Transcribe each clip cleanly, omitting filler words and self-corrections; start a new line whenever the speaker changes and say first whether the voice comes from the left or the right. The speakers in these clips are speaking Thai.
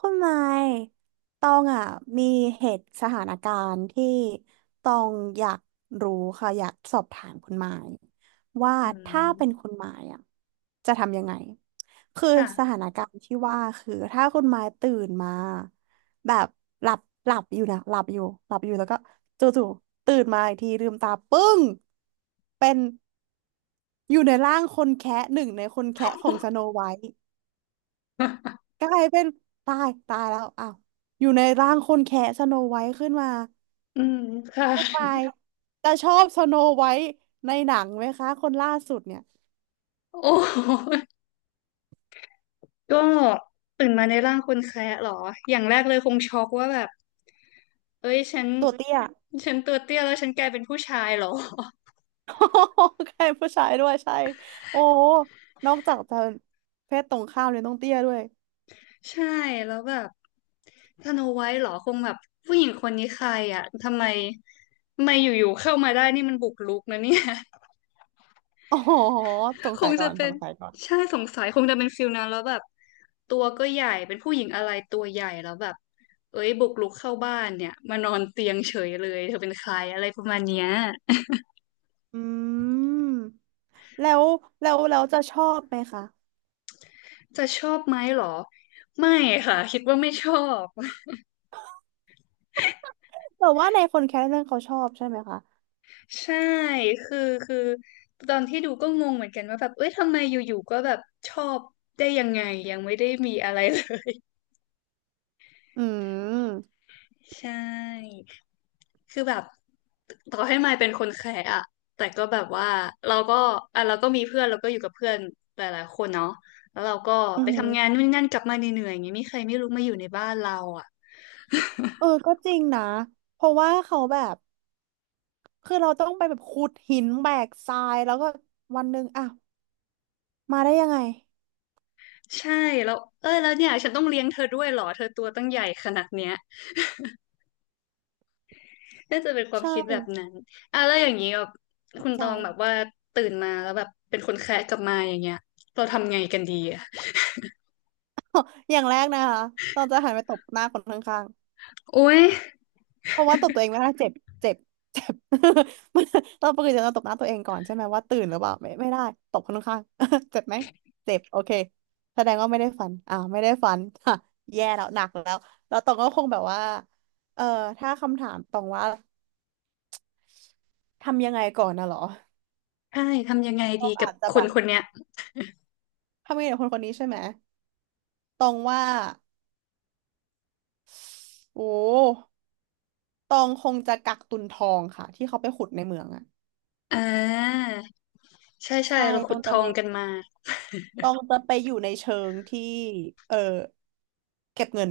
right: คุณไม้ตองอ่ะมีเหตุสถานการณ์ที่ตองอยากรู้ค่ะอยากสอบถามคุณไม้ว่า
left: อื
right: ถ้าเป็นคุ
left: ม
right: ณไม้อ่ะจะทำยังไงคือส
left: ค่ะ
right: ถานการณ์ที่ว่าคือถ้าคุณไม้ตื่นมาแบบหลับหลับอยู่นะหลับอยู่หลับอยู่แล้วก็จู่ๆตื่นมาอีกทีลืมตาปึ้งเป็นอยู่ในร่างคนแคะหนึ่งในคนแคะของสโนไวท์ กลายเป็นตายแล้วอ้าวอยู่ในร่างคนแคะสโนไวท์ขึ้นมา
left: อืมค่ะ
right: คุณไมค์จะชอบสโนไวท์ในหนังไหมคะคนล่าสุดเนี่ย
left: โอ้โหก็ตื่นมาในร่างคนแคะเหรออย่างแรกเลยคงช็อกว่าแบบเอ้ยฉัน
right: ตัวเตี้ย
left: ฉันตัวเตี้ยแล้วฉันกลายเป็นผู้ชายเหรอ
right: โอ้โหใครผู้ชายด้วยใช่โอ้โหนอกจากจะเพศตรงข้ามเลยต้องเตี้ยด้วย
left: ใช่แล้วแบบสโนไวท์เหรอคงแบบผู้หญิงคนนี้ใครอ่ะทำไมอยู่ๆเข้ามาได้นี่มันบุกรุกนะเนี่ย
right: โอ๋อสง
left: ค
right: สั
left: ง
right: ยก่
left: จะ
right: อน
left: เป็
right: ส
left: น
right: งสัยก่อน
left: ใช่สงสัยคงจะเป็นฟิลนั้นแล้วแบบตัวก็ใหญ่เป็นผู้หญิงอะไรตัวใหญ่แล้วแบบเอ้ยบุกรุกเข้าบ้านเนี่ยมานอนเตียงเฉยเลยเธอเป็นใครอะไรประมาณเนี้ย
right: อืมแล้วเราจะชอบไหมคะ
left: จะชอบไหมเหรอไม่ค่ะคิดว่าไม่ชอบ
right: แต่ว่าในคนแคะเรื่องเขาชอบใช่ไหมคะ
left: ใช่คือคือตอนที่ดูก็งงเหมือนกันว่าแบบเอ้ยทำไมอยู่ๆก็แบบชอบได้ยังไงยังไม่ได้มีอะไรเลย
right: อืม
left: ใช่ คือแบบต่อให้มายเป็นคนแคร์อะแต่ก็แบบว่าเราก็อ่ะเราก็มีเพื่อนเราก็อยู่กับเพื่อนหลายๆคนเนาะแล้วเราก็
right: อื
left: ไปทำงาน
right: ม
left: นู่นนนั่นกลับมาเหนื่อยๆอย่างเงี้ยมีใครไม่รู้มาอยู่ในบ้านเราอะ
right: เออก็จริงนะเพราะว่าเขาแบบ คือเราต้องไปแบบขุดหินแบกทรายแล้วก็วันหนึ่งอ่ะมาได้ยังไง
left: ใช่แล้วเออแล้วเนี่ยฉันต้องเลี้ยงเธอด้วยเหรอเธอตัวตั้งใหญ่ขนาดเนี้ยน่าจะเป็นความ
right: ใช่
left: คิดแบบนั้นอ่ะแล้วอย่างนี้แบบ
right: เข้า
left: คุณ
right: ใจ
left: ตองแบบว่าตื่นมาแล้วแบบเป็นคนแคะกลับมาอย่างเงี้ยเราทำไงกันดีอะ
right: อย่างแรกนะคะต้องจะหันไปตบหน้าคนข้าง
left: โอ๊ย
right: ๆเพราะว่าตบตัวเองไม่ได้เจ็บเจ็บเจ็บ มันเราปกติจะตบหน้าตัวเองก่อนใช่ไหมว่าตื่นหรือเปล่าไม่ได้ตบคนข้างๆ เจ็บไหมเจ็บโอเคแสดงว่าไม่ได้ฝันไม่ได้ฝัน ค่ะแย่แล้วหนักแล้วแล้วตองก็คงแบบว่าเออถ้าคำถามตองว่าทำยังไงก่อนนะเหรอ
left: ใช่ทำยังไง
right: ต
left: ดี
right: อง
left: กับ
right: อาจจะ
left: ค
right: แบ
left: น
right: บ
left: คนเนี้ย
right: ทำยังไงกับคนคนนี้ใช่ไหม ตองว่าโอ้ตองคงจะกักตุนทองค่ะที่เขาไปขุดในเมืองอ่ะ
left: อ่า ใช่ใช่
right: ใช่
left: เรา
right: ต
left: ขุ
right: อ
left: ด
right: ง
left: ท
right: จะ
left: อ
right: ไม่
left: งกันมา
right: ตองจะไปอยู่ในเชิงที่เออเก็บเงิน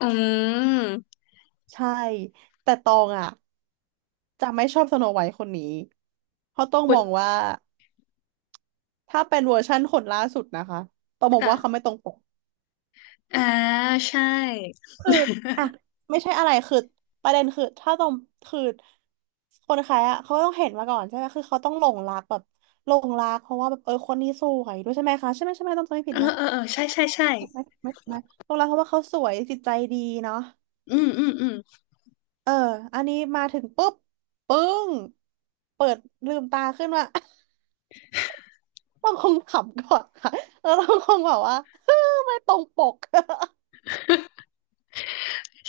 left: อืม
right: ใช่แต่ตองอ่ะจะไม่ชอบสโนไวท์คนนี้เพราะต้อง
left: ขุ
right: ม
left: ด
right: องว่าถ้าเป็นเวอร์ชั่นคนล่าสุดนะคะต้องมองว่าเขา
left: ค่ะ
right: ไม่ตรงปก
left: อ่าใช่
right: คืออ่ะไม่ใช่อะไรคือประเด็นคือถ้าต้องคือคนขายอ่ะเขาก็ต้องเห็นมาก่อนใช่ไหมคือเขาต้องหลงรักแบบหลงรักเพราะว่าแบบเออคนนี้สวยด้วยใช่ไหมคะใช่ไหมต้องจำไม่
left: เอ
right: ผิด
left: อ
right: นะ
left: เออเออใช่ใช่ใช่
right: ถูกไหม่หลงรักเพราะว่าเขาสวยจิตใจดีเนาะ
left: อืมอืมอืม
right: เอออันนี้มาถึงปุ๊บปึ้งเปิดลืมตาขึ้นมา ต้องคงขำก่อนค่ะแล้วเราคงแบบว่า ไม่ตรงปก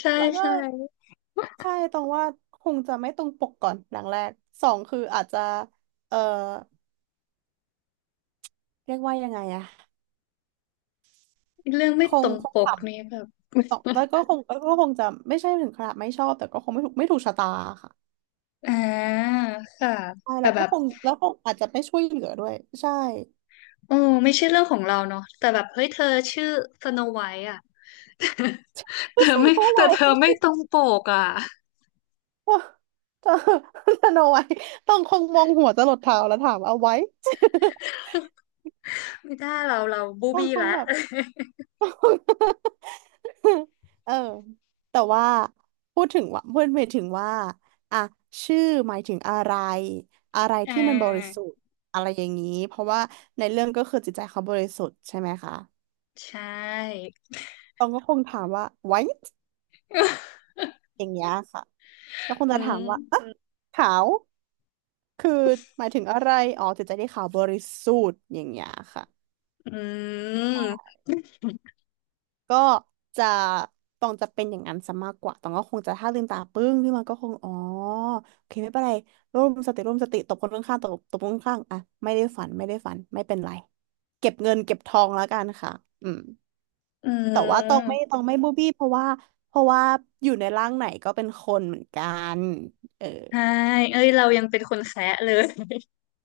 left: ใช่
right: แล้วก็
left: ใช่
right: ใช่ตรงว่าคงจะไม่ตรงปกก่อนหลังแรกสองคืออาจจะเออเรียกว่ายังไงอะ
left: เรื่องไม่
right: ค
left: ต
right: ง
left: รง
right: ค
left: ป
right: งข
left: กนี่แบบ
right: ำตกแล้วก็ คงจะไม่ใช่ถึงขนาดไม่ชอบแต่ก็คงไม่ถูกชะตาค่ะ
left: อ่าค่ะ
right: ใช่
left: แต่
right: แล้ว
left: แบ
right: ก็
left: บ
right: คงอาจจะไม่ช่วยเหลือด้วยใช่
left: โอ้ไม่ใช่เรื่องของเราเนาะแต่แบบเฮ้ยเธอชื่อสโนไวท์อ่ะ เธอ
right: ส
left: ไม่
right: โนไว
left: แต่เธอไม่
right: ท์
left: ตรงปกอ่ะ
right: สโนไวท์ต้องคงมองหัวจะหลดเท้าแล้วถามเอาไว้
left: ไม่ได้เราบู
right: ต้อง
left: บี้
right: คง
left: ละ
right: แบบ เออแต่ว่าพูดถึงว่าพูดหมายถึงว่าอ่ะชื่อหมายถึงอะไรอะไร
left: อ่
right: ที่มันบริสุ
left: า
right: ทธิ์อะไรอย่างนี้เพราะว่าในเรื่องก็คือจิตใจเขาบริสุทธิ์ใช่ไหมคะ
left: ใช่
right: ตองก็คงถามว่า white อย่างเงี้ยค่ะแล้วค ง
left: อื
right: จะถาม
left: ม
right: ว่าอ่ะขาวคือหมายถึงอะไรอ๋อจิตใจที่ขาวบริสุทธิ์อย่างเงี้ยค่ะ
left: อืม
right: ก็จะตองจะเป็นอย่างนั้นซะมากกว่าตองก็คงจะถ้าลืมตาปึ้งขึ้นมาก็คงอ๋อโอเคไม่เป็นไรร่วมสติตบคนข้างๆตบคนข้างๆอ่ะไม่ได้ฝันไม่เป็นไรเก็บเงินเก็บทองแล้วกันค่ะอืม
left: อื
right: แต่ว่า
left: ม
right: ตองไม่บูบี้เพราะว่าเพราะว่าอยู่ในร่างไหนก็เป็นคนเหมือนกันเออ
left: ใช่เอ้ยเรายังเป็นคนแคะเลย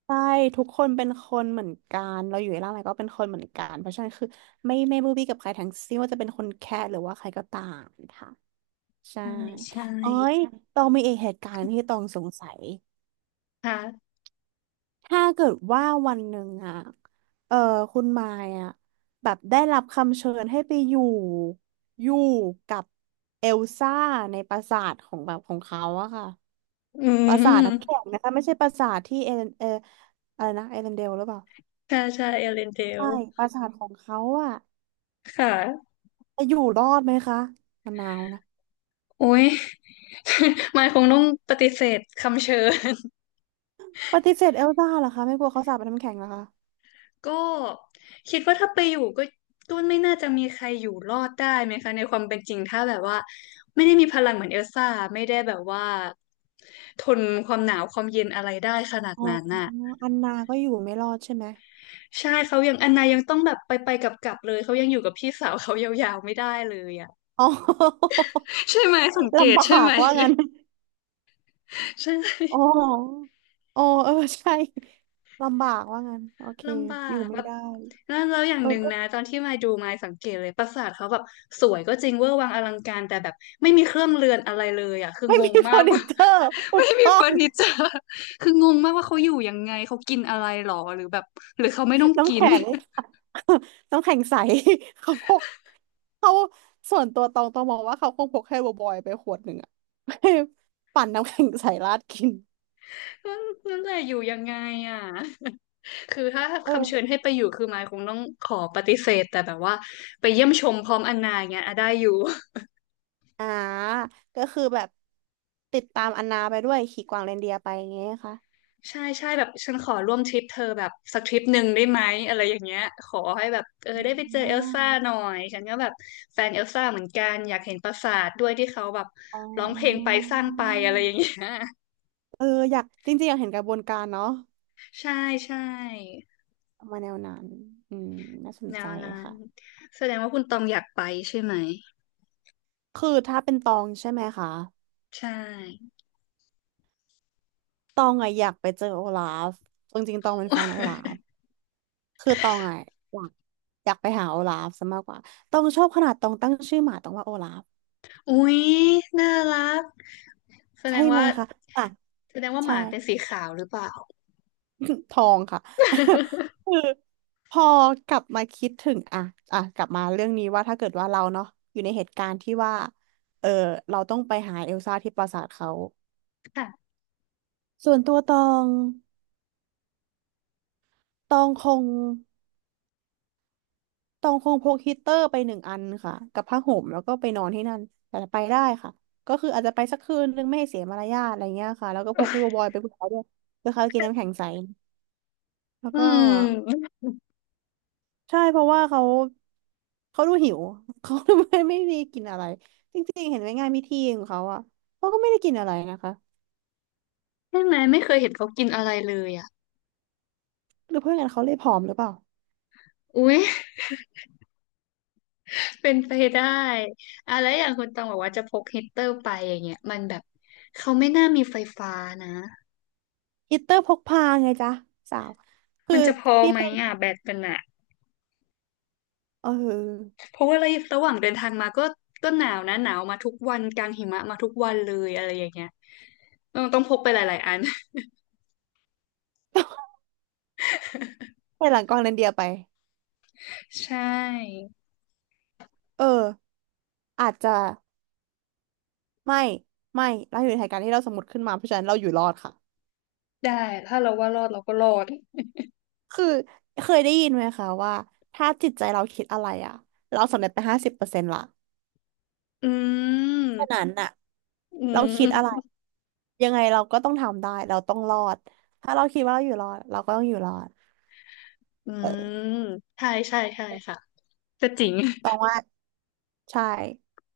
right: ใช่ทุกคนเป็นคนเหมือนกันเราอยู่ในร่างไหนก็เป็นคนเหมือนกันเพราะฉะนั้นคือไม่บูบี้กับใครทั้งสิ้นว่าจะเป็นคนแค่หรือว่าใครก็ตามค่ะ ใช่
left: ใช่ใช่
right: เอ้ยตองมีอีกเหตุการณ์ที่ตองสงสัย
left: ค่ะ
right: ถ้าเกิดว่าวันหนึ่งอะเออคุณมายอะแบบได้รับคำเชิญให้ไปอยู่อยู่กับเอลซ่าในปราสาทของแบบของเขาอะค่ะ
left: อื
right: ปราสาท
left: ม
right: น้ำแข็งนะคะไม่ใช่ปราสาทที่เอเลนเอออะไรนะเอเลนเดลหรือเปล่า
left: ใช่ใช่เอเลนเดล
right: ใช่ปราสาทของเขาอะ
left: ค่ะ
right: จะอยู่รอดไหมคะมะนาวนะ
left: โอ้ย มายคงต้องปฏิเสธคำเชิญ
right: ปฏิเสธเอลซ่าเหรอคะไม่กลัวเขาสาปเป็นน้ำแข็งเหรอคะ
left: ก็คิดว่าถ้าไปอยู่ก็ก็ไม่น่าจะมีใครอยู่รอดได้ไหมคะในความเป็นจริงถ้าแบบว่าไม่ได้มีพลังเหมือนเอลซ่าไม่ได้แบบว่าทนความหนาวความเย็นอะไรได้ขนาด
right: อ๋อ
left: นั้นน่ะ
right: อันนาก็อยู่ไม่รอดใช่ไหม
left: ใช่เขายังอันนายังต้องแบบไปไปกลับกลับๆเลยเขายังอยู่กับพี่สาวเขายาวๆไม่ได้เลยอ่ะ
right: อ๋อ
left: ใช่ไหมสัง เกต
right: ลำบ
left: ใช่
right: าก
left: ไหม
right: ว่างั้น
left: ใช่
right: อ๋อ อ๋อเออใช่ลำบากว่างั้นโอเค
left: ลำบา
right: อยู่
left: ก
right: ไม่
left: แล้ว
right: ได้
left: นั่นแล้วอย่าง
right: เออ
left: หนึ่ง
right: ก็
left: นะตอนที่มาดูมาสังเกตเลยปราสาทเขาแบบสวยก็จริงเวอร์วังอลังการแต่แบบไม่มีเครื่องเรือนอะไรเลยอ่ะคือ
right: ไม่
left: ง
right: มี
left: ง
right: เฟ
left: มา
right: อ
left: ก
right: ร์นิ
left: ว่า
right: เจอร์ ถู
left: ไม่
right: ก
left: มี
right: ต้
left: เฟ
right: อง
left: อร์นิเจอร์คืองงมากว่าเขาอยู่ยังไงเขากินอะไรหรอหรือแบบหรือเขาไม่ต้อง
right: น้ำ
left: กิน
right: แข็ง น้ำแข็งใส เขาพกเขาส่วนตัวตองมองว่าเขาคงพกให้บอยๆไปขวดหนึ่งอะ ปั่นน้ำแข็งใสราดกิน
left: นั่น นั่นแหละอยู่ยังไงอ่ะคือถ้า
right: เออ
left: คำเชิญให้ไปอยู่คือมายคงต้องขอปฏิเสธแต่แบบว่าไปเยี่ยมชมพร้อมอันนาอย่างเงี้ยอ่ะได้อยู่
right: อ่าก็คือแบบติดตามอันนาไปด้วยขี่กวางเรนเดียร์ไปอย่างเงี้ยค่ะ
left: ใช่ใช่แบบฉันขอร่วมทริปเธอแบบสักทริปหนึ่งได้ไหมอะไรอย่างเงี้ยขอให้แบบเออได้ไปเจอเอ
right: อ่
left: ลซ่าหน่อ
right: า
left: ยฉันก็แบบแฟนเอลซ่าเหมือนกันอยากเห็นปราสาทด้วยที่เขาแบบ
right: อ๋
left: ร้องเพลง
right: อ
left: ไปสร้างไปอะไรอย่างเงี้ย
right: เอออยากจริงๆอยากเห็นกระบวนการเนาะ
left: ใช่ใช่
right: มาแนวนั้นอืมน่าสน
left: แน
right: ใจ
left: วนั้น
right: ค่ะ
left: แสดงว่าคุณตองอยากไปใช่ไหม
right: คือถ้าเป็นตองใช่ไหมคะ
left: ใช่
right: ตองอะอยากไปเจอโอลาฟจริงๆตองเป็นแฟนโอลาฟ คือตองอะอยากอยากไปหาโอลาฟซะมากกว่าตองชอบขนาดตองตั้งชื่อหมาตองว่าโอลาฟ
left: อุ๊ยน่ารักแสด
right: ใช่
left: ง
right: ไหม
left: ว่า
right: คะอ่ะ
left: แสดงว่าห
right: ใช่
left: มาเป็นสีขาวหรือเปล่า
right: ทองค่ะ คือพอกลับมาคิดถึงอ่ะอ่ะกลับมาเรื่องนี้ว่าถ้าเกิดว่าเราเนาะอยู่ในเหตุการณ์ที่ว่าเออเราต้องไปหาเอลซ่าที่ปราสาทเขา
left: ค่ะ
right: ส่วนตัวตองตองคงตองคงพกฮีตเตอร์ไปหนึ่งอันค่ะกับผ้าห่มแล้วก็ไปนอนที่นั่นแต่ไปได้ค่ะก็คืออาจจะไปสักคืนนึงไม่ให้เสียมารยาทอะไรเงี้ยค่ะแล้วก็พกที่บอยๆไปกับเขาด้วยเพื่อเขากินน้ำแข็งใสแล้ว
left: อื
right: ก็
left: ม
right: ใช่เพราะว่าเขาเขาดูหิว เขาดูไม่ได้กินอะไรจริงๆเห็นไหมงานพิธีของเขาอ่ะเขาก็ไม่ได้กินอะไรนะคะ
left: ใช่ไหมไม่เคยเห็นเขากินอะไรเลยอ่ะ
right: หรือเพื่อนกันเขาเลยผอมหรือเปล่า
left: อุ๊ย เป็นไปได้อะแล้วอย่างคุณตองบอกว่าจะพกฮีตเตอร์ไปอย่างเงี้ยมันแบบเขาไม่น่ามีไฟฟ้านะ
right: ฮิตเตอร์พกพาไงจ๊ะสาวคือ
left: มันจะพอ
right: ที่
left: ไหม
right: เป็น
left: อ่ะแบตมันอ่ะ
right: เออ
left: เพราะว่าระยะระหว่างเดินทางมาก็ก็หนาวนะหนาวมาทุกวันกลางหิมะมาทุกวันเลยอะไรอย่างเงี้ยต้องพกไปหลายๆอัน
right: ไปหลังกองเรนเดียร์ไป
left: ใช่
right: เอออาจจะไม่ไม่เราอยู่ในเหตุการณ์ที่เราสมมติขึ้นมาเพราะฉะนั้นเราอยู่รอดค่ะ
left: ได้ถ้าเราว่ารอดเราก็รอด
right: คือเคยได้ยินไหมคะว่าถ้าจิตใจเราคิดอะไรอ่ะเราสำเร็จไป50%ละ
left: อืม
right: ฉะนั้นน่ะ
left: อื
right: เราคิดอะไร
left: ม
right: ยังไงเราก็ต้องทำได้เราต้องรอดถ้าเราคิดว่าเราอยู่รอดเราก็ต้องอยู่รอด
left: อื
right: เออ
left: มใช่ใช่ใช่ค่ะก็จริง
right: ตองว่าใช่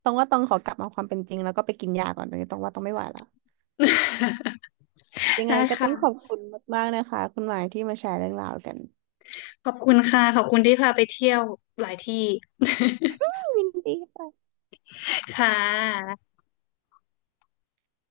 right: ตองว่าตองขอกลับมาความเป็นจริงแล้วก็ไปกินยาก่อนตอนนี้ตองว่าตองไม่ไหวละ ยังไง
left: ได้
right: ก็ต้อ
left: ค่ะ
right: งขอบคุณมากๆนะคะคุณหมายที่มาแชร์เรื่องราวกัน
left: ขอบคุณค่ะขอบคุณที่พาไปเที่ยวหลายที่
right: ยินดีค่ะ
left: ค่ะ